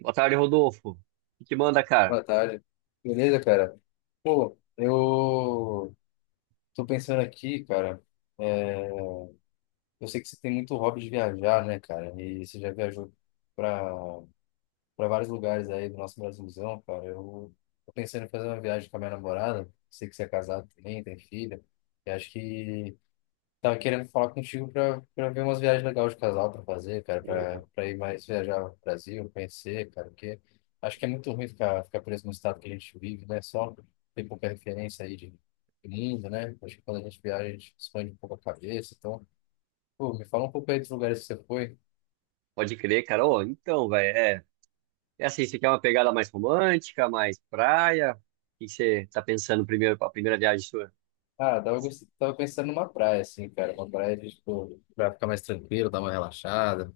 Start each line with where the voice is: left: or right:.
right: Boa tarde, Rodolfo. O que que manda, cara?
left: Boa tarde. Beleza, cara? Pô, eu tô pensando aqui, cara. é, eu sei que você tem muito hobby de viajar, né, cara? E você já viajou pra, pra vários lugares aí do nosso Brasilzão, cara. Eu tô pensando em fazer uma viagem com a minha namorada. Sei que você é casado também, tem filha. E acho que tava querendo falar contigo pra ver umas viagens legais de casal pra fazer, cara,
right: Ô,
left: pra ir mais viajar ao Brasil, conhecer, cara, porque acho que é muito ruim ficar preso no estado que a gente vive, né? Só tem pouca referência aí de mundo, né? Acho que quando a gente viaja, a gente expande um pouco a cabeça. Então, pô, me fala um pouco aí dos lugares que você foi.
right: pode crer, cara. Ô, então, velho, é assim, você quer uma pegada mais romântica, mais praia? O que que você tá pensando primeiro para a primeira viagem sua?
left: Ah, tava pensando numa praia, assim, cara, uma praia de, tipo, pra ficar mais tranquilo, dar uma relaxada.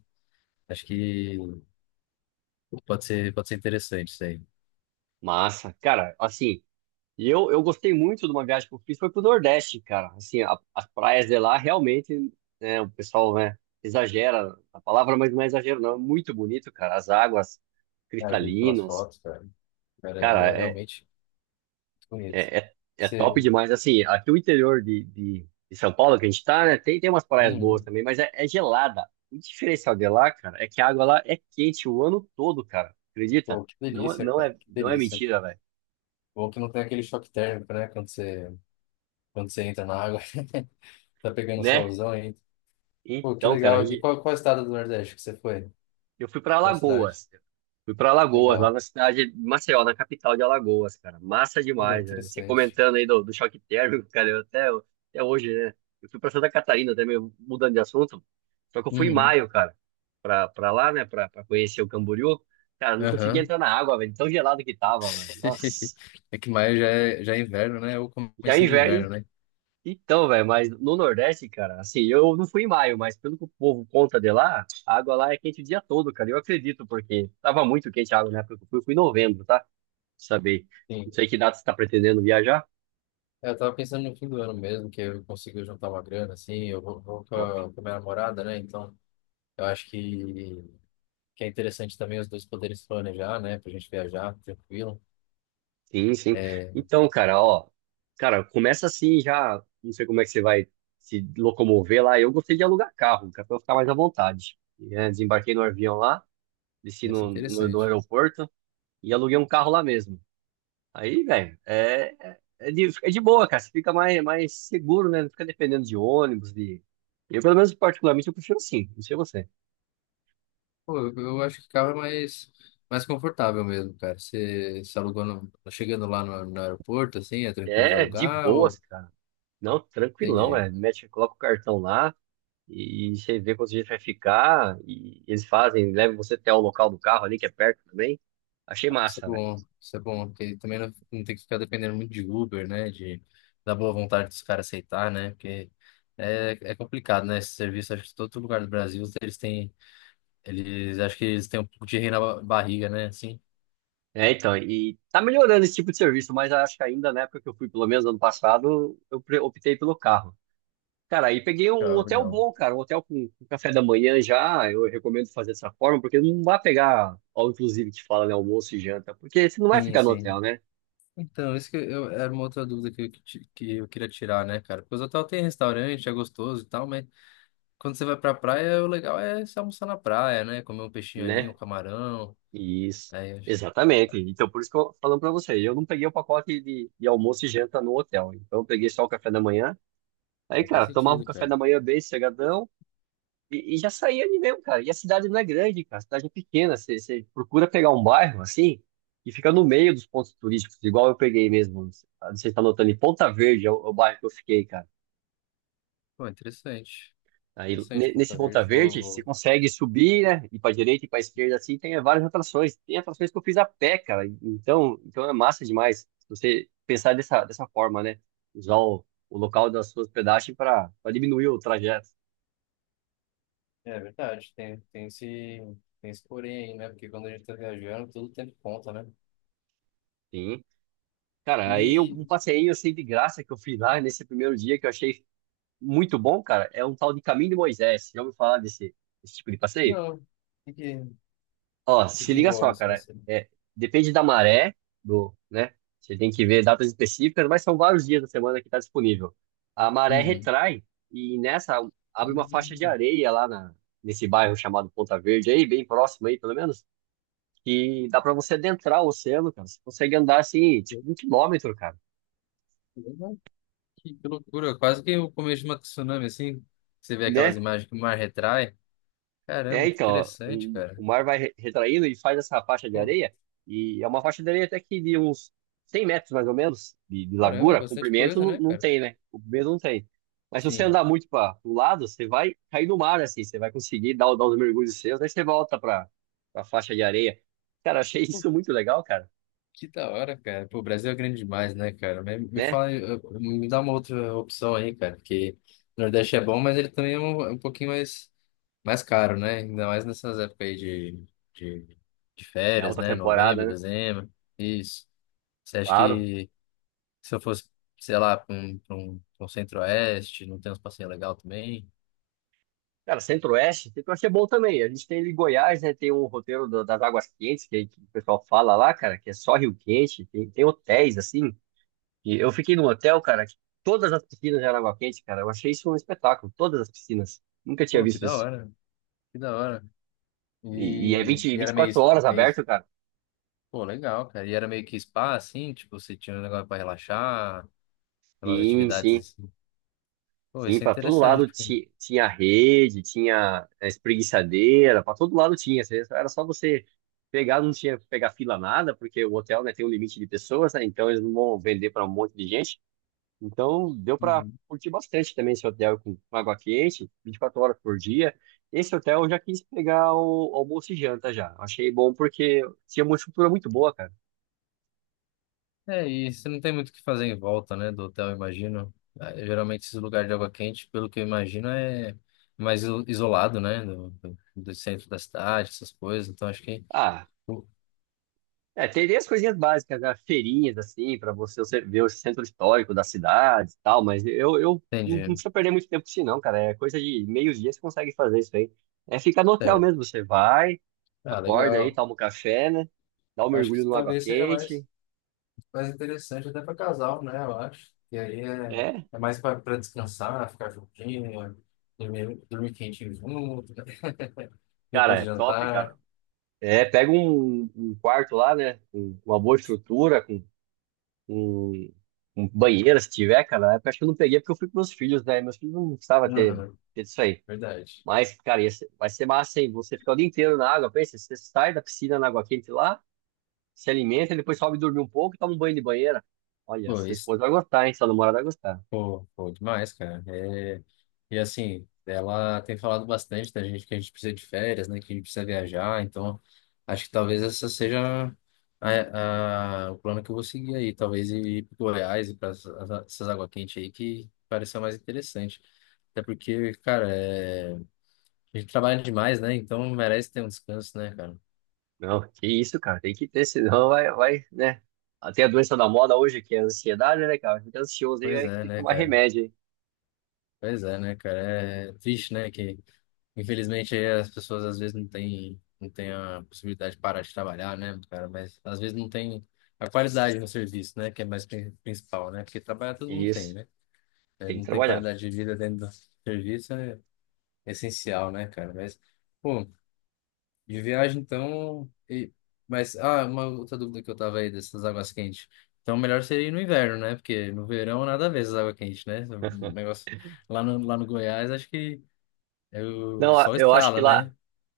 left: Acho que pode ser interessante isso aí.
right: Massa. Cara, assim, eu gostei muito de uma viagem que eu fiz, foi pro Nordeste, cara. Assim, as praias de lá, realmente, né, o pessoal, né, exagera a palavra, mas não é exagero, não. É muito bonito, cara. As águas
left: Ah, eu vi pelas
right: cristalinas.
left: fotos, cara. Cara,
right: Cara,
left: é
right: é,
left: realmente. Bonito.
right: É, é, é top
left: Você...
right: demais. Assim, aqui o interior de São Paulo que a gente tá, né? Tem umas praias boas
left: Uhum.
right: também, mas é gelada. O diferencial de lá, cara, é que a água lá é quente o ano todo, cara. Acredita?
left: Pô, que
right: Não,
left: delícia,
right: não
left: cara.
right: é,
left: Que
right: não é
left: delícia.
right: mentira, velho.
left: Bom que não tem aquele choque térmico, né? Quando você entra na água. Tá pegando
right: Né?
left: solzão ainda. Pô, que
right: Então, cara,
left: legal. E qual estado do Nordeste que você foi?
right: eu fui para
left: Qual cidade?
right: Alagoas. Fui para Alagoas, lá
left: Legal.
right: na cidade de Maceió, na capital de Alagoas, cara. Massa
left: Pô,
right: demais, né? Você
left: interessante.
right: comentando aí do choque térmico, cara, eu até hoje, né? Eu fui para Santa Catarina também, mudando de assunto. Só que eu fui em
left: Uhum.
right: maio, cara, pra lá, né, pra conhecer o Camboriú. Cara, não conseguia
left: Aham.
right: entrar na água, velho, tão gelado que tava, mano. Nossa.
left: É que maio já é inverno, né? Ou
right: Já é
left: comecinho do
right: inverno,
left: inverno, né?
right: então, velho, mas no Nordeste, cara, assim, eu não fui em maio, mas pelo que o povo conta de lá, a água lá é quente o dia todo, cara. Eu acredito, porque tava muito quente a água na época que eu fui. Eu fui em novembro, tá? Pra saber. Não
left: Sim.
right: sei que data você tá pretendendo viajar.
left: É, eu tava pensando no fim do ano mesmo, que eu consigo juntar uma grana, assim, eu vou
right: Top.
left: com a minha namorada, né? Então, eu acho que é interessante também os dois poderem se planejar, né? Pra gente viajar tranquilo.
right: Sim, sim.
left: É,
right: Então, cara, ó, cara, começa assim já. Não sei como é que você vai se locomover lá. Eu gostei de alugar carro, cara, pra eu ficar mais à vontade. E, desembarquei no avião lá, desci
left: vai ser
right: no
left: interessante.
right: aeroporto e aluguei um carro lá mesmo. Aí, velho, é de boa, cara. Você fica mais seguro, né? Não fica dependendo de ônibus, de. Eu, pelo menos, particularmente, eu prefiro assim, não sei você.
left: Pô, eu acho que carro é mais confortável mesmo, cara. Você se alugou no- chegando lá no aeroporto, assim, é tranquilo de
right: É de
left: alugar
right: boas,
left: ou...
right: cara. Não, tranquilão,
left: Entendi.
right: velho. Mete, coloca o cartão lá e você vê quanto gente vai ficar. E eles fazem, levam você até o local do carro ali, que é perto também. Achei massa, velho.
left: Isso é bom, porque também não tem que ficar dependendo muito de Uber, né? Da boa vontade dos caras aceitar, né? Porque é complicado, né? Esse serviço, acho que todo lugar do Brasil, eles, acho que eles têm um pouco de rei na barriga, né? Assim.
right: É, então, e tá melhorando esse tipo de serviço, mas acho que ainda na época que eu fui, pelo menos ano passado, eu optei pelo carro. Cara, aí peguei um
left: Legal,
right: hotel
left: legal.
right: bom, cara, um hotel com café da manhã já. Eu recomendo fazer dessa forma, porque não vai pegar, ao inclusive, que fala, né, almoço e janta, porque você não vai
left: Sim,
right: ficar no
left: sim.
right: hotel, né?
left: Então, isso que eu, era uma outra dúvida que que eu queria tirar, né, cara? Porque os hotel tem restaurante, é gostoso e tal, mas quando você vai pra praia, o legal é se almoçar na praia, né? Comer um peixinho ali, um
right: Né?
left: camarão.
right: Isso.
left: Aí, eu acho que
right: Exatamente. Então, por isso que eu falando pra você, eu não peguei o pacote de almoço e janta no hotel. Então, eu peguei só o café da manhã. Aí,
left: não faz
right: cara, tomava o
left: sentido,
right: café
left: cara.
right: da manhã bem sossegadão. E já saía ali mesmo, cara. E a cidade não é grande, cara. A cidade é pequena. Você procura pegar um bairro assim e fica no meio dos pontos turísticos, igual eu peguei mesmo. Não sei se tá notando, em Ponta Verde é o bairro que eu fiquei, cara.
left: Pô, interessante.
right: Aí,
left: Interessante,
right: nesse
left: Ponta
right: Ponta
left: Verde. Vou,
right: Verde, você
left: vou...
right: consegue subir, né? Ir pra direita e pra esquerda, assim, tem várias atrações. Tem atrações que eu fiz a pé, cara. Então é massa demais. Se você pensar dessa forma, né? Usar o local da sua hospedagem para diminuir o trajeto.
left: É verdade, tem esse porém aí, né? Porque quando a gente tá viajando, tudo tem conta, né?
right: Sim. Cara,
left: E,
right: um passeio assim de graça que eu fiz lá nesse primeiro dia que eu achei muito bom, cara, é um tal de Caminho de Moisés. Já ouviu falar desse tipo de passeio?
left: não, o
right: Ó,
left: que
right: se
left: que
right: liga
left: envolve
right: só,
left: esse
right: cara,
left: passeio?
right: depende da maré, do, né? Você tem que ver datas específicas, mas são vários dias da semana que está disponível. A maré
left: Uhum.
right: retrai e nessa abre uma faixa de areia nesse bairro chamado Ponta Verde, aí bem próximo aí, pelo menos, que dá para você adentrar o oceano, cara. Você consegue andar assim, tipo, 1 km, cara,
left: Hum, que loucura, quase que o começo de uma tsunami, assim, você vê aquelas
right: né?
left: imagens que o mar retrai.
right: É,
left: Caramba, que
right: então, ó,
left: interessante,
right: o,
left: cara.
right: o mar vai retraindo e faz essa faixa de
left: Pô,
right: areia, e é uma faixa de areia até que de uns 100 metros, mais ou menos, de
left: caramba,
right: largura,
left: bastante
right: comprimento
left: coisa,
right: não,
left: né,
right: não
left: cara?
right: tem, né? Comprimento não tem. Mas se você
left: Sim.
right: andar muito para o lado, você vai cair no mar, assim, você vai conseguir dar, dar os mergulhos seus, aí você volta para a faixa de areia. Cara, achei
left: Pô,
right: isso muito legal, cara,
left: que da hora, cara. Pô, o Brasil é grande demais, né, cara? Me
right: né?
left: fala, aí, me dá uma outra opção aí, cara, porque o Nordeste é bom, mas ele também é um pouquinho mais caro, né? Ainda mais nessas épocas aí de, de
right: É
left: férias,
right: alta
left: né?
right: temporada,
left: Novembro,
right: né?
left: dezembro, isso. Você acha
right: Claro.
left: que se eu fosse, sei lá, pra um centro-oeste, não tem uns passeios legal também.
right: Cara, Centro-Oeste, Centro-Oeste é bom também. A gente tem ali Goiás, né? Tem um roteiro das Águas Quentes, que o pessoal fala lá, cara, que é só Rio Quente. Tem hotéis, assim. E eu fiquei num hotel, cara, que todas as piscinas eram água quente, cara. Eu achei isso um espetáculo. Todas as piscinas. Nunca tinha
left: Pô, que
right: visto
left: da
right: isso.
left: hora, que da hora.
right: E é
left: E, e
right: vinte e
left: era meio,
right: quatro horas
left: meio,
right: aberto, cara.
left: pô, legal, cara. E era meio que spa, assim, tipo, você tinha um negócio pra relaxar, umas
right: Sim,
left: atividades
right: sim.
left: assim. Pô,
right: Sim,
left: isso é
right: para todo
left: interessante,
right: lado
left: porque...
right: tinha rede, tinha a espreguiçadeira, para todo lado tinha. Era só você pegar, não tinha que pegar fila nada, porque o hotel, né, tem um limite de pessoas, né, então eles não vão vender para um monte de gente. Então deu para
left: Uhum.
right: curtir bastante também esse hotel com água quente, 24 horas por dia. Esse hotel eu já quis pegar o almoço e janta já. Achei bom porque tinha uma estrutura muito boa, cara.
left: É, e você não tem muito o que fazer em volta, né, do hotel, eu imagino. Ah, geralmente esses lugares de água quente, pelo que eu imagino, é mais isolado, né, do do centro da cidade, essas coisas. Então, acho que...
right: Ah, tem as coisinhas básicas, né? Feirinhas, assim, para você ver o centro histórico da cidade e tal, mas eu não
left: Entendi.
right: precisa perder muito tempo com isso não, cara. É coisa de meio dia você consegue fazer isso aí. É ficar no hotel mesmo, você vai,
left: Ah,
right: acorda aí,
left: legal.
right: toma um café, né? Dá um
left: Acho que
right: mergulho no água
left: talvez seja
right: quente.
left: mais interessante até para casal, né? Eu acho. E aí é,
right: É,
left: é mais para descansar, ficar juntinho, dormir quentinho junto,
right: cara,
left: depois
right: é
left: do
right: top, cara.
left: jantar.
right: É, pega um quarto lá, né? Com uma boa estrutura, com um, um banheiro, se tiver, cara. Na época, acho que eu não peguei porque eu fui com meus filhos, né? Meus filhos não precisavam ter,
left: Uhum,
right: ter isso aí.
left: verdade.
right: Mas, cara, vai ser massa, hein? Você ficar o dia inteiro na água, pensa, você sai da piscina na água quente lá, se alimenta, depois sobe dormir um pouco e toma um banho de banheira. Olha,
left: Bom,
right: sua
left: isso
right: esposa vai gostar, hein? Sua namorada vai gostar.
left: pô, pô, demais, cara. É, e assim, ela tem falado bastante da gente que a gente precisa de férias, né? Que a gente precisa viajar. Então, acho que talvez essa seja o plano que eu vou seguir aí. Talvez ir para Goiás e para essas água quente aí que pareceu mais interessante. Até porque, cara, é, a gente trabalha demais, né? Então merece ter um descanso, né, cara?
right: Não, que isso, cara, tem que ter, senão vai, vai, né? Até a doença da moda hoje, que é a ansiedade, né, cara? Fica ansioso aí,
left: Pois
right: aí
left: é,
right: tem que
left: né,
right: tomar
left: cara?
right: remédio, hein?
left: Pois é, né, cara? É triste, né, que infelizmente, aí as pessoas às vezes não têm a possibilidade de parar de trabalhar, né, cara? Mas às vezes não tem a qualidade no serviço, né? Que é mais principal, né? Porque trabalhar todo mundo tem,
right: Isso,
left: né? Mas
right: tem que
left: não tem
right: trabalhar.
left: qualidade de vida dentro do serviço é essencial, né, cara? Mas, pô, de viagem então. Mas, ah, uma outra dúvida que eu tava aí dessas águas quentes. Então, melhor seria ir no inverno, né? Porque no verão nada a ver essas águas quentes, né? O negócio lá no Goiás, acho que é o
right: Não,
left: sol
right: eu acho que
left: estrala,
right: lá,
left: né?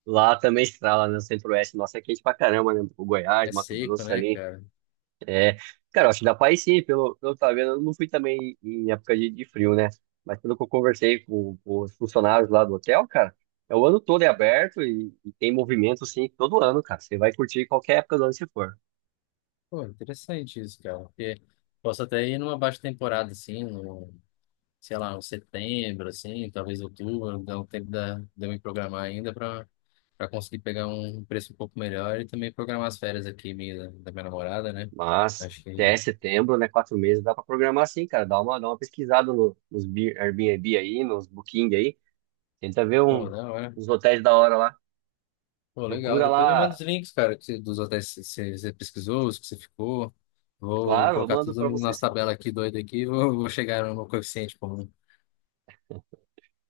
right: lá também estrala, né? No Centro-Oeste, nossa, é quente pra caramba, né? O Goiás,
left: É
right: Mato
left: seco,
right: Grosso
left: né,
right: ali.
left: cara?
right: É, cara, eu acho que dá pra ir sim, pelo que eu tava vendo, eu não fui também em época de frio, né? Mas pelo que eu conversei com os funcionários lá do hotel, cara, é o ano todo é aberto e tem movimento, sim, todo ano, cara. Você vai curtir qualquer época do ano que for.
left: Pô, interessante isso, cara. Porque posso até ir numa baixa temporada, assim, sei lá, no setembro, assim, talvez outubro, dá um tempo de eu me programar ainda para conseguir pegar um preço um pouco melhor e também programar as férias aqui minha, da minha namorada, né?
right: Mas,
left: Acho que,
right: até setembro, né, 4 meses, dá pra programar sim, cara. Dá uma pesquisada no, nos Bi- Airbnb aí, nos Booking aí. Tenta ver
left: pô, da hora.
right: uns hotéis da hora lá.
left: Pô, legal.
right: Procura
left: Depois me manda os
right: lá,
left: links, cara, dos hotéis que você pesquisou, os que você ficou. Vou
right: claro, eu
left: colocar
right: mando
left: tudo
right: pra
left: na
right: você
left: nossa
right: sim.
left: tabela aqui doida aqui e vou chegar no coeficiente comum.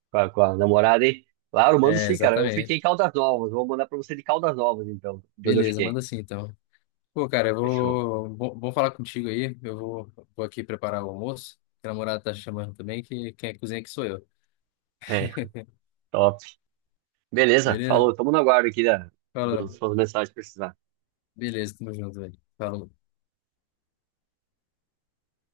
right: Com a namorada, hein? Claro, mando
left: É,
right: sim, cara. Eu fiquei em
left: exatamente.
right: Caldas Novas. Vou mandar pra você de Caldas Novas, então, de onde eu
left: Beleza,
right: fiquei.
left: manda assim então. Pô, cara, eu
right: Fechou.
left: vou. Bom, bom falar contigo aí. Eu vou aqui preparar o almoço. A namorada tá chamando também, que quem é cozinha aqui sou eu.
right: É, top. Beleza,
left: Beleza?
right: falou. Tamo no aguardo aqui
left: Fala.
right: das suas mensagens que precisar.
left: Beleza, tamo junto, velho. Falou.